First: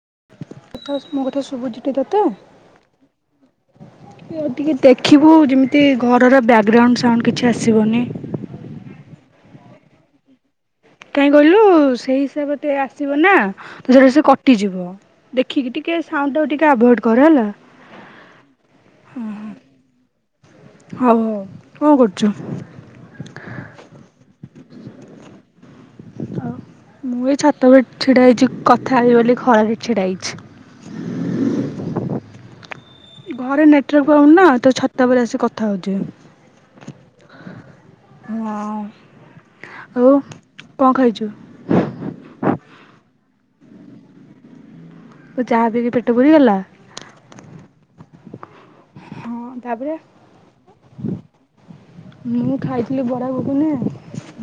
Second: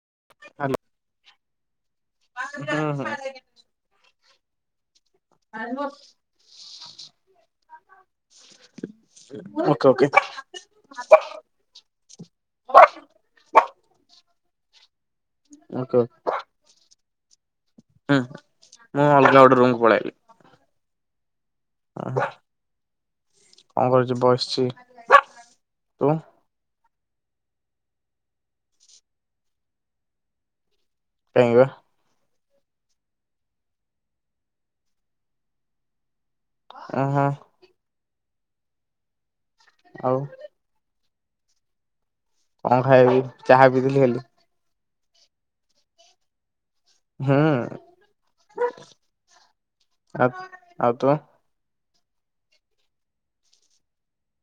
[unintelligible] ତତେ ସୁବୁ ଏଇଟା ତ ଓକେ [unintelligible] ଏ ଟିକେ ଦେଖିବୁ ଯେମତି ଘରର ବ୍ୟାଗ ଗ୍ରାଉଣ୍ଡ ସାଉଣ୍ଡ କିଛି ଆସିବିବନି [unintelligible] କାହିଁ କହିଲୁ ସେଇ ହିସାବ ତେ ଆସିବନା ତ ଯୋଉରା ସବୁ କଟିଯିବ। [unintelligible] ଦେଖିକି ଟିକେ ଓକେ। ସାଉଣ୍ଡ ଟାକୁ ଟିକେ ଆଭୁଏଡ କର ହେଲା। ହୁଁ ମୁଁ ଅଲଗା ଗୋଟେ ରୁମ୍ କୁ ପଳେଇବି। ହୋଉ ହୋଉ କଣ କରୁଚୁ ବସିଚି ତୁ [unintelligible] ମୁଁ ଏଇ ଛାତ ଉପରେ ଛିଡା ହେଇଛି କଥା ହେବି ବୋଲି ଖରାରେ ଛିଡ଼ା ହେଇଛି। କାଇଁବା ଘରେ ନେଟୱାର୍କ ପାଉନି ନା ତ ଛତା ଉପରେ ଆସି କଥା ହଉଚି। ଓଃ ହ ହଁ ଆଉ କଣ ଖାଇଚୁ? [inaudible] କଣ ଖାଇବି ଚାହା ପିଇଥିଲି ଖାଲି। [unintelligible] ତୁ ଚାହା ପିଇକି ପେଟ ପୁରିଗଲା। ହୁଁ ହଁ ତାପରେ ଆ ଆଉ ତୁ ମୁଁ ଖାଇଥିଲି ବରା ଗୁଗୁନୀ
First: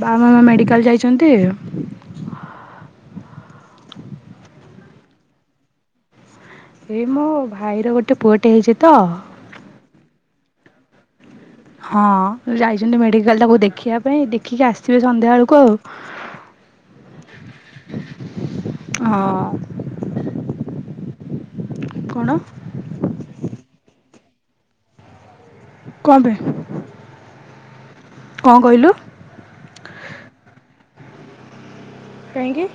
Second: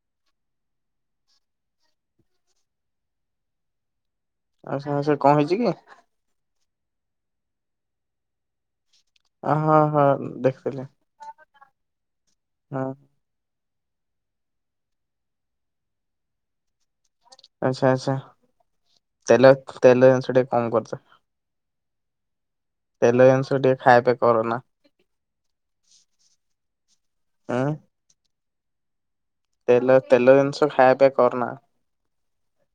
ବାବା ମାମା ମେଡିକାଲ୍ ଯାଇଚନ୍ତି ଆଚ୍ଛା ଆଚ୍ଛା କଣ ହେଇଚି କି? ସେ ମୋ ଭାଇର ଗୋଟେ ପୁଅଟେ ହେଇ ଅଂ ହଁ ହଁ ଦେଖି ଥିଲି ହଁ ଯାଇଛନ୍ତ ମେଡ଼ିକାଲଟା ତ ମୁ ଦେଖି ଖିଆ ପାଇଁ ଦେଖିକି ଆସିବେ ସନ୍ଧ୍ୟା ବେଳକୁ ଆଉ ଆଚ୍ଛା ଆଚ୍ଛା ଆଉ ତେଲ ତେଲ ଜିନିଷ ଟିକେ କମ କରୁଥା। କଣ ତେଲ ଜିନିଷ ଟିକେ ଖାଆ ପିଆ କରନା। କଣ ପାଇଁ? ଆଂ କଣ କହିଲୁ ତେଲ ତେଲ ଜିନିଷ ଖାୟ ପିଆ କରନା। କାହିଁକି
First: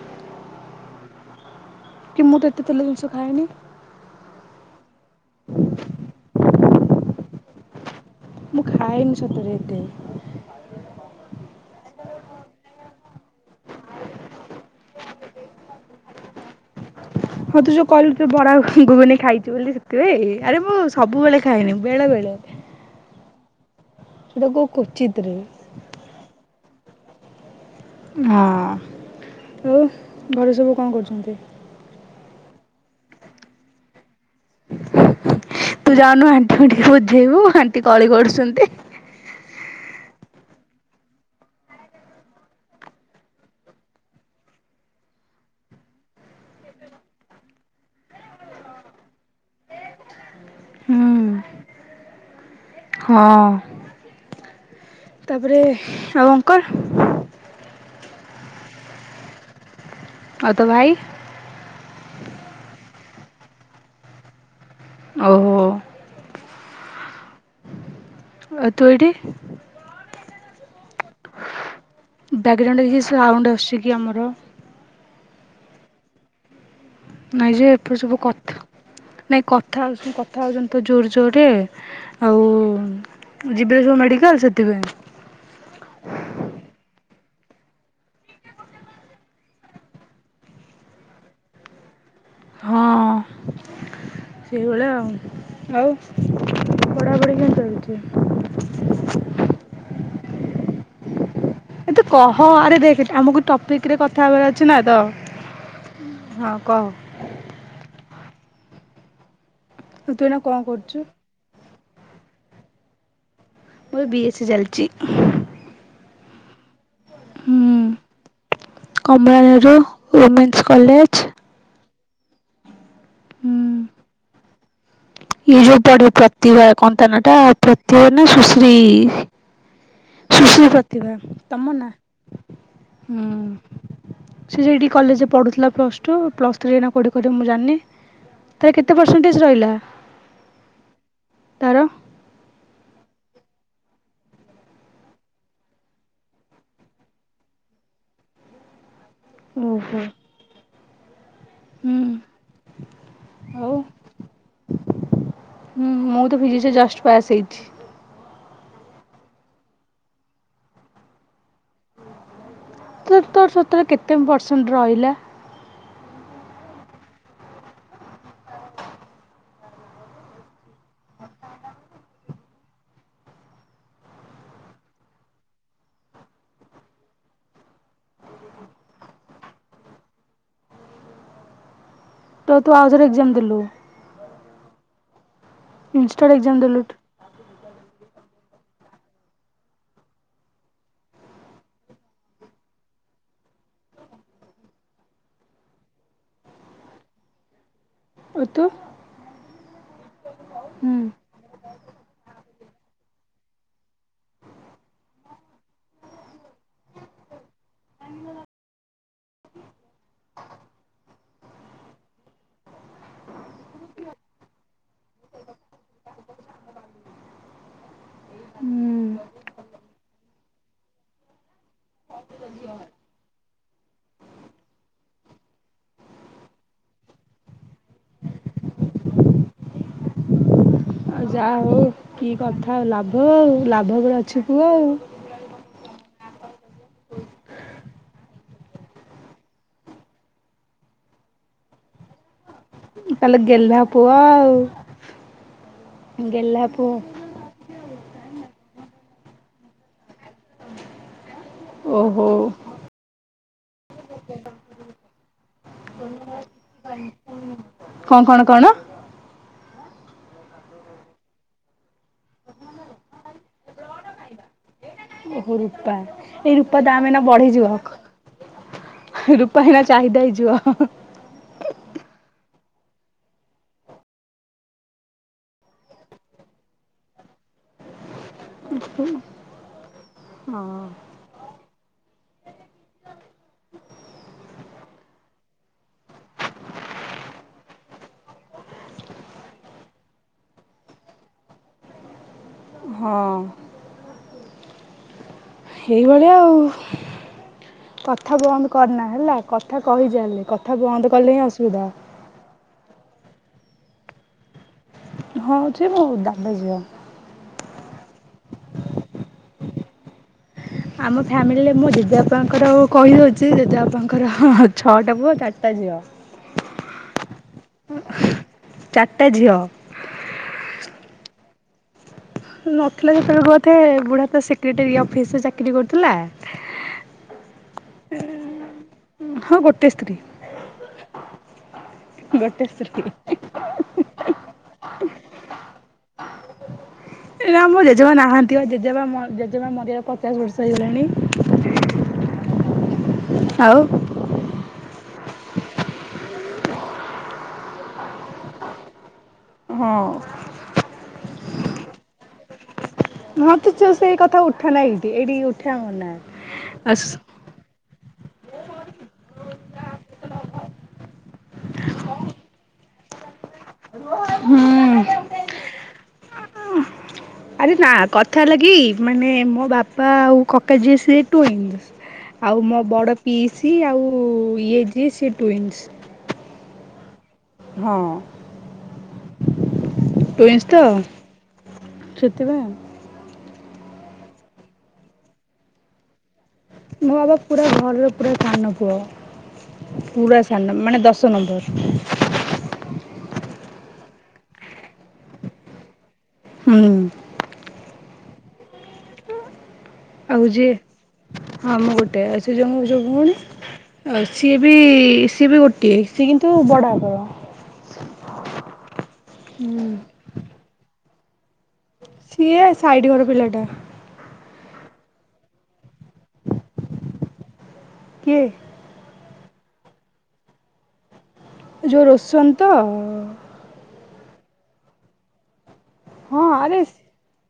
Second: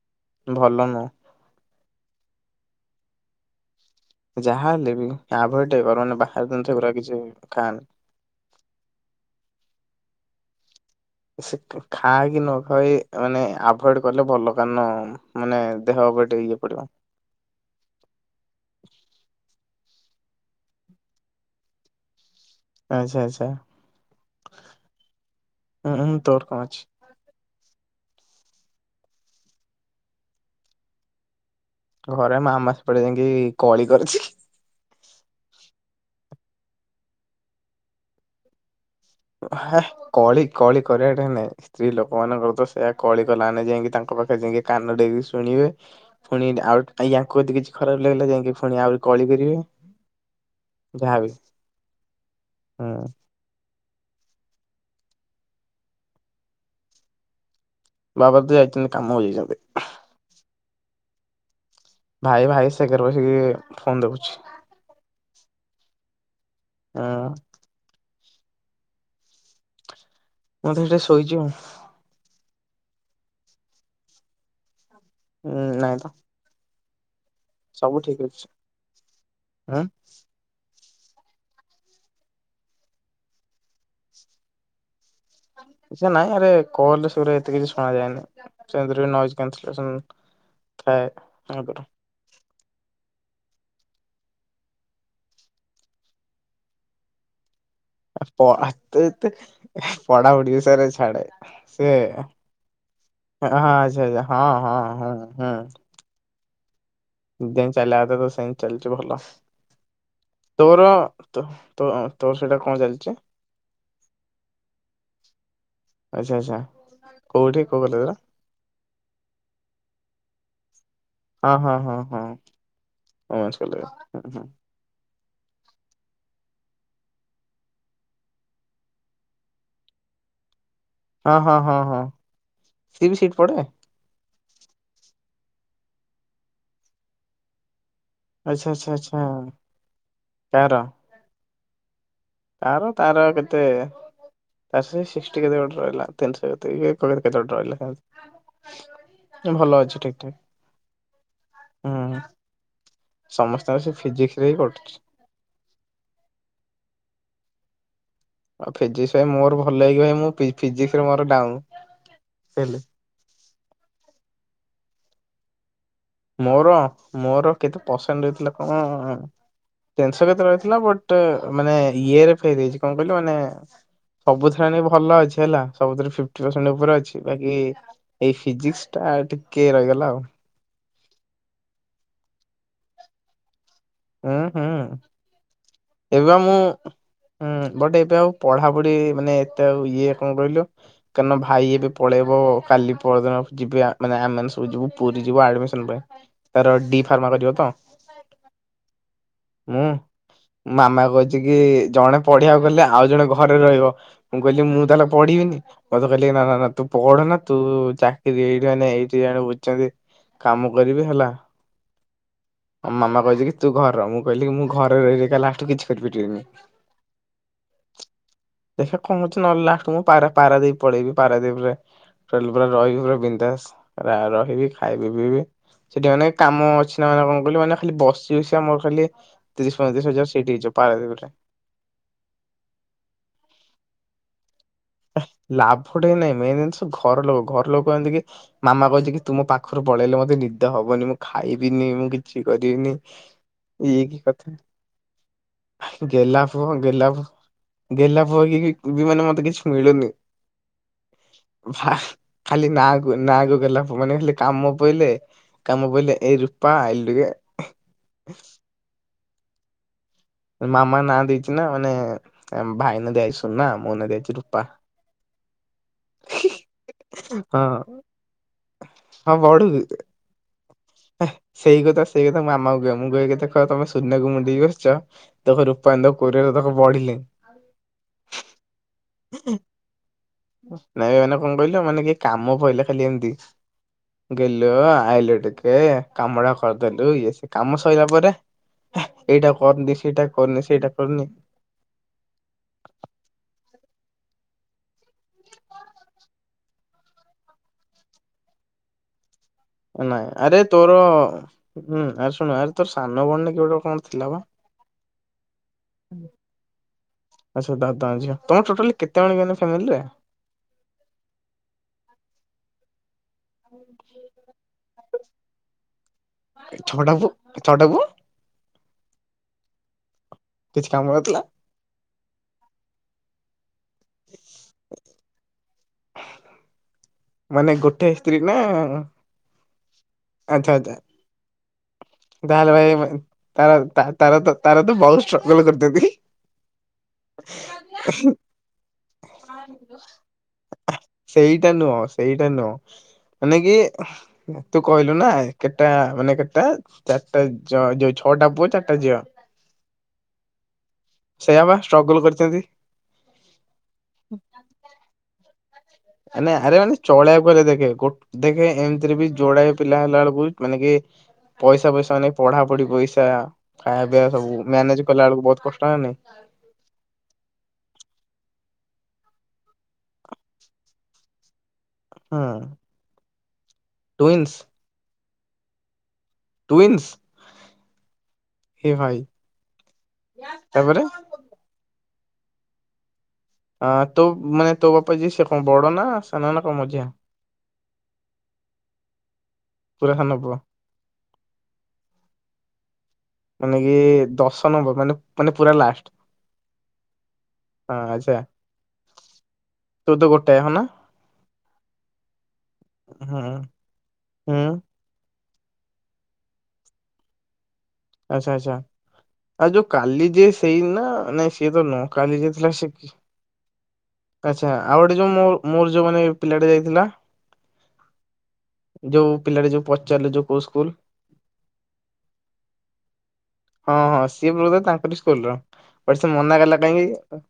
ଭଲ ନୁହଁ। କି ମୁଁ ତ ଏତେ ତେଲ ଜିନିଷ ଖାଏନି ଯାହା ହେଲେ ବି ତା ପର ଟେ ଗରନ ବାହାର ଚନ ସେଉରା କିଛି ଖାଆ ନା ମୁଁ ଖାଏନି ସତରେ ଏତେ ସେ ଖା କି ନ ଖା ମାନେ ଆଭଏଡ଼ କଲେ ଭଲ କାରଣ ମାନେ ଦେହ ଟେ ଇଏ ପଡିବ ହଁ ତୁ ଯୋଉ କହିଲୁ ତୁ ବଡ଼ା ଗୁବୁନି ଖାଇଛୁ ବୋଲି ସେଥିରେ ଆରେ ମୁଁ ସବୁବେଳେ ଖାଏନି ବେଳେ ବେଳେ ଆଛା ଆଛା ଏଗୁଡ଼ାକୁ କୁଚିତ୍ରେ ହୁଁ ହଁ ଆଉ ଘର ସବୁ କଣ କରୁଛନ୍ତି। ଘରେ ମା ମା ସେ ପଟେ ଯାଇକି କଳି କରିଛି। ତୁ ଯାଉନୁ ଆଣ୍ଟି କୁ ଟିକେ ବୁଝେଇବୁ ଆଣ୍ଟି କଳି କରୁଛନ୍ତି। ଉ ହା ହା କଳି କଳି କରିବାଟା ନାଇଁ ସ୍ତ୍ରୀ ଲୋକ ମାନଙ୍କର ତ ସେୟା କଳି କଲା ଯାଇକି ତାଙ୍କ ପାଖରେ ଯାଇକି କାନ ଡେରିକି ଶୁଣିବେ ପୁଣି ଆଉ ୟାକୁ ଯଦି କିଛି ଖରାପ ଲାଗିଲା ଯାଇକି ପୁଣି ଆହୁରି କଳି କରିବେ। ହୁଁ ଯାହାବି ହୁଁ ହଁ ତାପରେ ଆଉ ଅଙ୍କଲ ବାବା ତ ଯାଇଛନ୍ତି କାମ କୁ ଯାଇଛନ୍ତି ଆଉ ତୋ ଭାଇ ଭାଇ ଭାଇ ସେ ଘରେ ବସିକି ଫୋନ ଦେଖୁଛି ଓହ ହଁ ତୁ ଏଠି ମୁଁ ତ ଏଠି ଶୋଇଛି ଆ ବ୍ୟାକଗ୍ରାଉଣ୍ଡ କିଛି ସାଉଣ୍ଡ ଆସୁଛି କି ଆମର ହୁଁ ନାଇଁ ତ ନାଇଁ ଯେ ଏପର ସବୁ ଠିକ ଅଛି। କଥା ନାଇଁ ଉଁ କଥା ହଉଛନ୍ତି କଥା ହଉଛନ୍ତି ତ ଜୋରେ ଜୋରେ ଆଉ ଯିବେ ସବୁ ମେଡ଼ିକାଲ ସେଥିପାଇଁ ନାଇଁ ଆରେ କଲ ରେ ସେଇଗୁଡ଼ା ଏତେ କିଛି ଶୁଣାଯାଏନି ସେ ଥାଏ ହଁ। ସେଇଭଳିଆ ଆଉ ଆଉ ପଢାପଢି କେମିତି ଚାଲିଛି ପ ତୁ ଏତେ ପଢ଼ାପଢ଼ି ତେରେ ଛାଡ଼େ ଏତୁ କହ ଆରେ ଦେଖ ଆମକୁ ହଁ ଟପିକ ରେ ଆଚ୍ଛା ଆଚ୍ଛା କଥା ହଁ ହବାର ଅଛି ନା ହଁ ତ ହଁ ହଁ କ ଦେନ୍ [unintelligible] ଚାଲିଚି ଭଲ। ତୁ ଏଇନା କଣ ତୋର କରୁଛୁ? ତ ତ ତୋର ସେଟା କଣ ଚାଲିଚି? ମୋର ବି ଏ ସି ଚାଲିଚି। ଆଚ୍ଛା ଆଚ୍ଛା। କୋଉଠି କୋଉ କଲେଜରେ? ହୁଁ କମଳା ନେହେରୁ ଓମେନ୍ସ କଲେ ହଁ ହଁ। ହଁ ଆସିଗଲେ ହଁ ହୁଁ। ଏଇ ଯୋଉ ପଡିିବ ପ୍ରତିଭା କନ୍ ତା ନା ଟା ପ୍ରତିଭା ନା ସୁଶ୍ରୀ ସୁଶ୍ରୀ ପ୍ର ହଁ ହଁ ହଁ ହଁ ସିଏ ବି ହୁଁ ସେଇଟି ପଢେ? ସେ ସେଇଠି କଲେଜରେ ପଢୁଥିଲା ପ୍ଲସ ଟୁ ପ୍ଲସ ଥ୍ରୀ ଏଇନା କୋଉଠି କରିବ ମୁଁ ଯାନି। ଆଚ୍ଛା ଆଛା ଆଛା ତାର? ତାର? ତାର ତାର କେତେ ତାର ସେଇ ସିକ୍ଟି କେତେ ଗୋଟେ ରଇଲା। ତିଂଶ କେତେକି [unintelligible] କେତେ ଗୋଟେ ରଇଲା। ଭଲ ଓହୋ ଅଛି ଠିକ୍ ଠାକ୍। ହୁଁ ସମସ୍ତଙ୍କ ଆଉ ସେ ଫିଜିକ୍ସ ରେ ହି କଟୁଚି। ହୁଁ ମୁଁ ତ ଫିଜିକ୍ସରେ ଜଷ୍ଟ ପାସ୍ ହେଇଚି। ଆଉ ଫିଜିକ ପାଇଁ ମୋର ଭଲ [unintelligible] ମୁଁ ଫିଜିକ୍ସରେ ମୋର ଡାଉଁନ୍। ତ ତର। ତୋର କେତେ ପରସେଣ୍ଟ ରଇଲା? ମୋର ମୋର କେତେ ପସେଣ୍ଟ ରହିଥିଲା କଣ ତିଂଶ କେତେ ରଇଥିଲା ବଟ୍ ମାନେ ଇଏରେ ଫେଲ୍ ହେଇଚି କଣ କଇଲୁ ମାନେ ସବୁଥିରେ ମାନେ ଭଲ ଅଛି ହେଲା ସବୁଥିରେ ଫିଫ୍ଟି ପରସେଣ୍ଟ ଓପରେ ଅଛି ବାକି ଏଇ ଫିଜିକ୍ସ ଟା ଟିକେ ରହିଗଲା ଆଉ। ତ ତୁ ଆଉଥରେ ଏଗ୍ ଜାମ ଦେଲୁ। ଉଁ ହୁଁ। ଇଷ୍ଟାଟ ଏବେ ଏଗ୍ ମୁଁ ଜାମ ଦେଲୁଟ୍। ହୁଁ ବଟ୍ ଏବେ ଆଉ ପଢାପୁଢି ମାନେ ଏତେ ଆଉ ଇଏ କଣ କଇଲୁ କାରଣ ଭାଇ ଏବେ ପଳେଇବ କାଲି ପର୍ଦିନ ଜିବେ ମାନେ ଆମ୍ ମାନେ ସବୁ ଯିବୁ ପୁରି ଯିବୁ ଆଡ଼ମିଶନ ପାଇଁ ତାର ଡି ଫାର୍ମା କରିବ ତ। ଆଉ ତୁ? ମୁଁ ହୁଁ। ମାମା କଇଚିକି ଜଣେ ପଢିଆକୁ ଗଲେ ଆଉ ଜଣେ ଘରେ ରହିବ। ମୁଁ କଇଲି ମୁଁ ତାହେଲେ ପଢିବିନି ମୋତେ କହିଲେ ନା ନା ନା ତୁ ପଢନା ତୁ ଚାକିରି ଏଠି ମାନେ ଏଇଠି ଜଣ ବୁଜିଚନ୍ତି କାମ କରିବି। ହେଲା ଆ ମାମା କଇଚି କି? ତୁ ଘରେ ର ମୁଁ। କଇଲି କି ମୁଁ ଘରେ ରହି ରହି କା ଲାଷ୍ଟୁ କୁ କିଛି କରିପାରିବିନି। ଦେଖିଆ ହୁଁ କଅଁ ହଉଚି ନହେଲେ ଲାଷ୍ଟୁକୁ ମୁଁ ପାରା ପାରାଦୀପ୍ ପଳେଇିବି ପାରାଦୀପ୍ ରେ ହୋଟେଲରେ ରହିବି ପୁରା ବିନ୍ଦାସ। ରା ରହିବି ଖାଇବି ପିଇବି ସେଠି ମାନେ କାମ ଅଛି ନା କନ୍ କହିଲୁ ମାନେ ଖାଲି ବସି ବସିଆ ମୋର ଖାଲି ତିରିଶ ପଇଁତିରିଶ ହଜାର ସେଇଠି ହେଇଯିବ। ପାରାଦୀପରେ ଯାହଉ କି କଥା ଆଉ ଲାଭ ଆଉ ଲାଭ ଉପରେ ଅଛୁ ତୁ ଆଉ। ଅ ଲାଭଟା ହ ନାଇଁ ମେନ୍ ଜିନ୍ସ ଘର ଲୋକ ଘର ଲୋକ କଉଛନ୍ତି କି ମାମା କାଇଚି କି ତୁ ମ ପାଖରୁ ପଳେଇଲେ ମତେ ନିଦ ହବନି ମୁଁ ଖାଇବିନି ମୁଁ କିଛି କରିବିନି। ତାହେଲେ ଗେହ୍ଲା ଇନି ଇଏ ପୁଅ କି କଥା। ଆଉ। ଗେଲ୍ହା ପୁଅ ଗେଲ୍ହା ପୁଅ। ଗେଲ୍ହା ପୁଅ ହେଇକି ବି ମାନେ ମତେ କିଛି। ମିଳୁନି। ଭାଇ ଓହୋ ଖାଲି ନାକୁ ନାକୁ। ଗେଲ୍ହା ପୁଅ। ମାନେ ଖାଲି କାମ ପିଲ କାମ ପିଲଲେ ଏଇ ରୂପା ଆଇଲୁ ଟିକେ କଣ କଣ କଣ? ମାମା ନା ଦେଇଛି ନା ମାନେ ଭାଇନା ଦିଆ ହେଇଛି ସୁନା ମୋ ନାଁ ଦିଆ ହେଇଚି ରୂପା। ଓହୁରୁ ରୂପା ଏଇ ରୂପା ଦାମ ଏଇନା ହଁ ବଢ଼ୀଯିବ ରୂପା ଏଇନା ଚାହିଦା ହେଇଯିବ। ହେ ସେଇ କଥା ସେଇ କଥା। ମାମା କ କହ ମୁଁ କହକି ଦେଖ ତମେ ସୁନ୍ୟକୁ ମୁଣ୍ଡେଇକ ବସିଛ ତକୁ ରୂପାନ୍ତ କ ତକ ବଢିଲି ହଁ। ନାଇ ମାନେ କଣ କହିଲୁ ମାନେ କି କାମ ପାଇଲେ ଖାଲି ଏମିତି ଗେଲୁ ଆଇଲୁ ଟିକେ କାମ ଟା କରିଦେଲୁ ଇଏ ସିଏ, କାମ ସରିଲା ପରେ ଏଇଟା କରନି ସେଟା କରୁନି ସେଇଟା କରୁନି। ହଁ ଏଇଭଳିଆ ଆଉ କଥା ବନ୍ଦ କରନା ହେଲା କଥା ନାଇଁ କହିଚାଲେ ଆରେ କଥା ତୋର ବନ୍ଦ କଲେ ହିଁ ଅସୁବିଧା। ହୁଁ ଆରେ ଶୁଣ ଆ ତୋ ସାନ ବଣ କେଟ କଣ ଥିଲା ବା ହଁ ଯେ ମୁଁ ଦଣ୍ଡ ଝଅ ଆଛା ଦାଦା ଙ୍କ ଝିଅ, ତମର ଟୋଟାଲି ଏମିତି କେତେ ଜଣ କି ଫ୍ୟାମିଲୀ ରେ? ଆମ ଫ୍ୟାମିଲିରେ ମୋ ଜେଜେ ବାପାଙ୍କର ଆଉ। କହିଅଛି। ସେ ଯଦି ଆପଣଙ୍କର ଛଟ କେବୁ ଚାରଟା ଯିବ ଛୋଟା ବ ଚାରିଟା ଝିଅ। [unintelligible] କିଛି କାମ ରଥିଲା ନଥିଲା ଯେତେବେଳେ ବ ଏ ବଢା ସେକ୍ରେଟେଆ ଅଫିସରେ ବିକ୍ରି କରୁଥିଲା ମାନେ ଗୋଟେ ସ୍ତ୍ରୀ ନା ହଁ ଗୋଟେ ସ୍ତ୍ରୀ। ଆଚ୍ଛା ଆଚ୍ଛା। ଗୋଟେ ତାହେଲେ ସ୍ତ୍ରୀ। ଭାଇ ତାର ତାର ତ ତାର ତ ବହୁତ ଷ୍ଟ୍ରଗଲ କରିଥାଛନ୍ତି ଏଇନା ଆମ ଜେଜେମା ନାହାନ୍ତି ବା ଜେଜେମା ମ ଜେଜେମା ମରିବାର ପଚାଶ ବର୍ଷ ହେଇଗଲାଣି ସେଇଟା ନୁହଁ ସେଇଟା ନୁହଁ ମାନେ କି ଆଉ ତୁ କହି ନା କେତଟା ମାନେ କେତଟା। ଚାରିଟା ଯଅ ଯୋଉ ଛଅଟା ପୁଅ ଚାରିଟା ଝିଅ। ହଁ ସେଇଆା ବା ଷ୍ଟ୍ରଗଲ କରିଛନ୍ତି। ହଁ ତୁ ସେଇ କଥା ଉଠା ନାଁ ଏଇଠି ଏଇଠି। ଉଠା ମନା। ମାନେ ଆରେ ମାନେ ଆସ୍ ଚଳେଇବାକୁ ହେଲେ ଦେଖେ ଗୋଟେ ଦେଖେ ଏମିତିରେ ବି ଯୋଡାଏ। ପିଲା ହେଲା ବେଳକୁ ମାନେକି। ପଇସା ପଇସା ନାଇଁ ପଢା ପଢି ପଇସା। [unintelligible] ଖାଇବା ପିଇବା ସବୁ ମ୍ୟାନେଜ କଲା ବେଳକୁ ବହୁତ କଷ୍ଟ ନା ନାଇ [inaudible] ଆରେ ନା କଥା ଲାଗି ମାନେ ମୋ ବାପା ଆଉ କକା ଯିଏ ସିଏ ଟଇ ହଁ ଆଉ ମୋ ବଡ ପିସ୍ ସି ଆଉ ଟୁଇନ୍ସ ଇଏ ଯିଏ ସି ଟ୍ୱିନ୍ସ୍ ଟୁଇନ୍ସ ହଁ। ସେ ଭାଇ ତାପରେ ଶତିିବ ଆ ତୋ ମାନେ ତୋ ବାପା ଯ ସେ କଣ ବଡ ନା ସାନ ନା କଣ ମଝିଆ? ମୋ ବାବା ପୁରା ଘରର ପୁରା ସାନ ପୁଅ ପୁରା ସାନ ମାନେ ଦଶ ନମ୍ବର ମାନେ କି ଦଶ ନମ୍ବର ମାନେ ମାନେ ପୁରା ଲାଷ୍ଟ ହୁଁ। ହଁ ଆଚ୍ଛା। ତୁ ତ ଗୋଟେ ହଉଛି ହଁ ନା ହଁ ମୁଁ ଗୋଟେ ଅଛି ସେ ଜଙ୍ଗ ସବ ଭୁଉଣି ହୁଁ ଆଉ ସିଏ ହୁଁ ବି ସିଏ ବି ଗୋଟିଏ ସ କିନ୍ତୁ ବଡ଼ାକର ଆଛା ଆଚ୍ଛା ଆଉ ଯୋଉ କାଲି ଯେ ସେଇ ନା ଅନେଶ ସିଏ ସାଇଡ ଘର ପିଲାଟା ଆଚ୍ଛା ଆଉ ଗୋଟେ ଯୋଉ ମ ମୋର ଯୋଉ ମାନେ ପିଲାଟେ ଯାଇଥିଲା କିଏ ଯୋଉ ପିଲାଟ ଯୋଉ ପଚାରିଲେ ଯୋଉ କୋଉ ସ୍କୁଲ ଜୋଉ ରୋସନ ତ ହଁ ହଁ ସିଏ ବୃଦ୍ଧ ତାଙ୍କର ସ୍କୁଲ ର ବ ସେ ହଁ ମନା କଲା ଆରେ କାହିଁକି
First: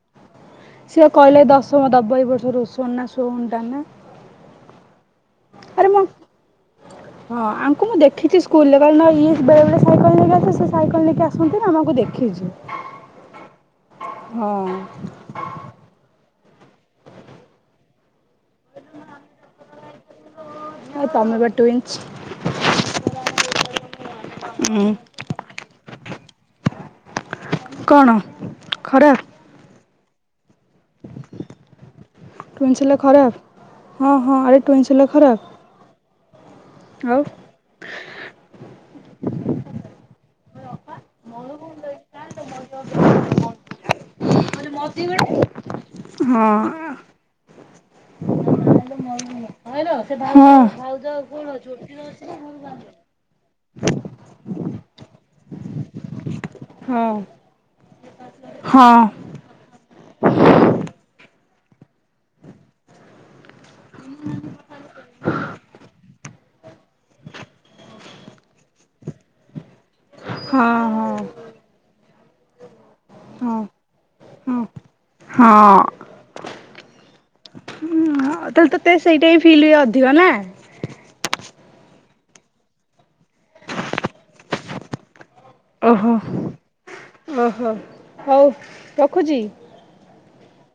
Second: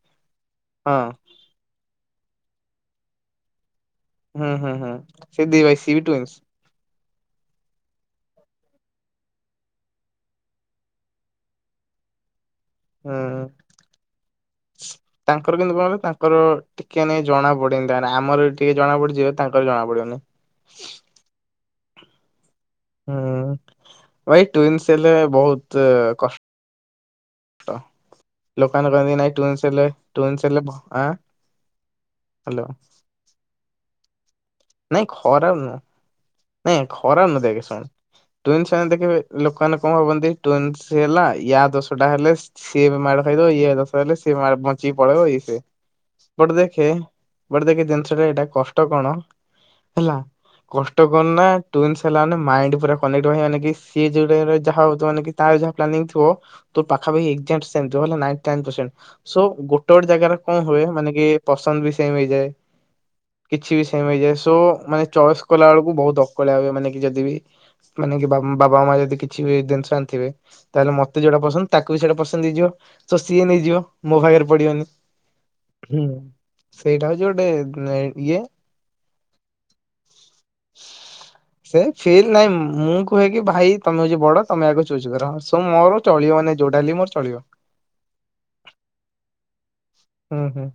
ହଁ ସିଏ କହିଲେ ଦଶମ ଦବ ବର୍ଷ ରଷ ନା ସଉଟ ନା ହୁଁ ହୁଁ ହଁ। ଆରେ ମୁ ହଁ ଆଙ୍କୁ ମୁଁ ଦେଖିଛି ସ୍କୁଲରେ କ ଏ ବେଳେବେଳେ ସାଇକେଲ ନେଇକି ଆସିବ ସୋଇକଲ ନେଇକି ଆସନ୍ତି ନା ଆମକୁ ଦେଖିଛି। ହୁଁ ହଁ ତାଙ୍କର କିନ୍ତୁ କଣ କ ତା ତାର ଟିକେ ନାଇ ଜଣା ପଡିନ୍ ଆମର ଟିକେ ଜଣା ପଡିଯିବ ତାଙ୍କର ଜଣା ପଡିବନି। ଆଉ ତମେ ବା ଟୁଇଁ। [unintelligible] ହୁଁ ଭାଇ ଉଁ ଟୁଇନସ ହେଲେ ବହୁତ। କଷ୍ଟ କଣ ଲୋକ ମାନେ କୁହନ୍ତି କି ଖରାପ ନାହିଁ ଟ୍ୱିନସ୍ ହେଲେ। ଟ୍ୱିନସ୍ ହେଲେ ଭ ଆଁ ହ୍ୟାଲୋ। ଟୁଇନ୍ ସେଲା ଖରାପ? ହଁ ହଁ ଆରେ ଟ୍ୱିନସ ନାଇଁ ହେଲେ ଖରାପ୍? ଖରାପ ନୁହଁ। ନାଇଁ ଖରାପ ନୁହଁ ଦେଖ ଶୁଣ ଟ୍ୱିନସ ମାନଙ୍କୁ ଦେଖି ଲୋକମାନେ କଣ ଭାବନ୍ତି? ଟ୍ୱିନସ୍ ହେଲା ୟା ଦୋଷଟା ହେଲେ ସିଏ ମାଡ ଖାଇଦବ ଇଏ ଦୋଷ ହେଲେ ସେ ମା ବଞ୍ଚିକି ପଳେଇବ ଏଇ ସବୁ ବଟ ହଁ। ଦେଖେ ହଁ ବଟ ଦେଖେ। ଜିନିଷଟା ଏଇଟା କଷ୍ଟ ହଁ ହଁ ହଁ ହଁ। କଣ। ହେଲା ହଁ କଷ୍ଟ କଣ୍ ନା ଟ୍ୱିନସ୍ ହେଲା ମାନେ ମାଇଣ୍ଡ ପୁରା କନେକ୍ଟ ରହିବ, ମାନେ କି ସିଏ ଯୋଉ ଟାଇମ ରେ ଯାହା ଭାବୁଥିବ ମାନେ କି ତାର ଯାହା ପ୍ଲାନିଙ୍ଗ ଥିବ ତୋ ପାଖା ପାଖି ଏକ୍ସାକ୍ଟ ସେମ ଥିବ ହେଲା, ନାଇଣ୍ଟୀ ନାଇନ୍ ପରସେଣ୍ଟ, ସୋ ଗୋଟେ ଗୋଟେ ଜାଗାରେ କଣ୍ ହୁଏ ମାନେ କି? ପସନ୍ଦ ବି ସେମ ହେଇଯାଏ। କିଛି ବି ସେମ ହେଇଯାଏ। ସୋ ମାନେ ଚଏସ୍ କଲା ବେଳକୁ ବହୁତ ଅକ୍ କଳିଆ ହୁଏ ମାନେ କି ଯଦି ବିି ମାନେ କି ବାବା ମା ଯଦି କିଛି ବି ଜିନିଷ ଆଣିଥି ବେ ତାହେଲେ ମତେ ଯୋଉଟା ପସନ୍ଦ ତାକୁ ବି ସେଟା ପସ ହେଇଯିବ ତ ସିଏ ନେଇଯିବ ମୋ ଭାଗରେ ପଡିବନି। ହଁ ହୁଁ। ସେଇଟା ହଉଛି ଗୋଟେ। ଇଏ ତାହାଲେ ତ ସେଇଟା ହି ଫିଲ୍ ହୁଏ ଅଧିକ ନା। ସେ ଫିଲ୍ ନାଇଁ ମୁଁ କୁହେ କି ଭାଇ ତୋମେ ହଉଚି ବଡ ତୋମେ ଆଗ ଚୁଜ୍ କର। ସୋ ମୋର ଓହୋ ଚଳିବ ମାନେ ଯୋଉଟା ହେଲେ ବି ମୋର ଚଳିବ। ଓହୋ ହଉ ରଖୁଚି। ହଁ, ହଁ।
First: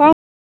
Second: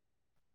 କଣ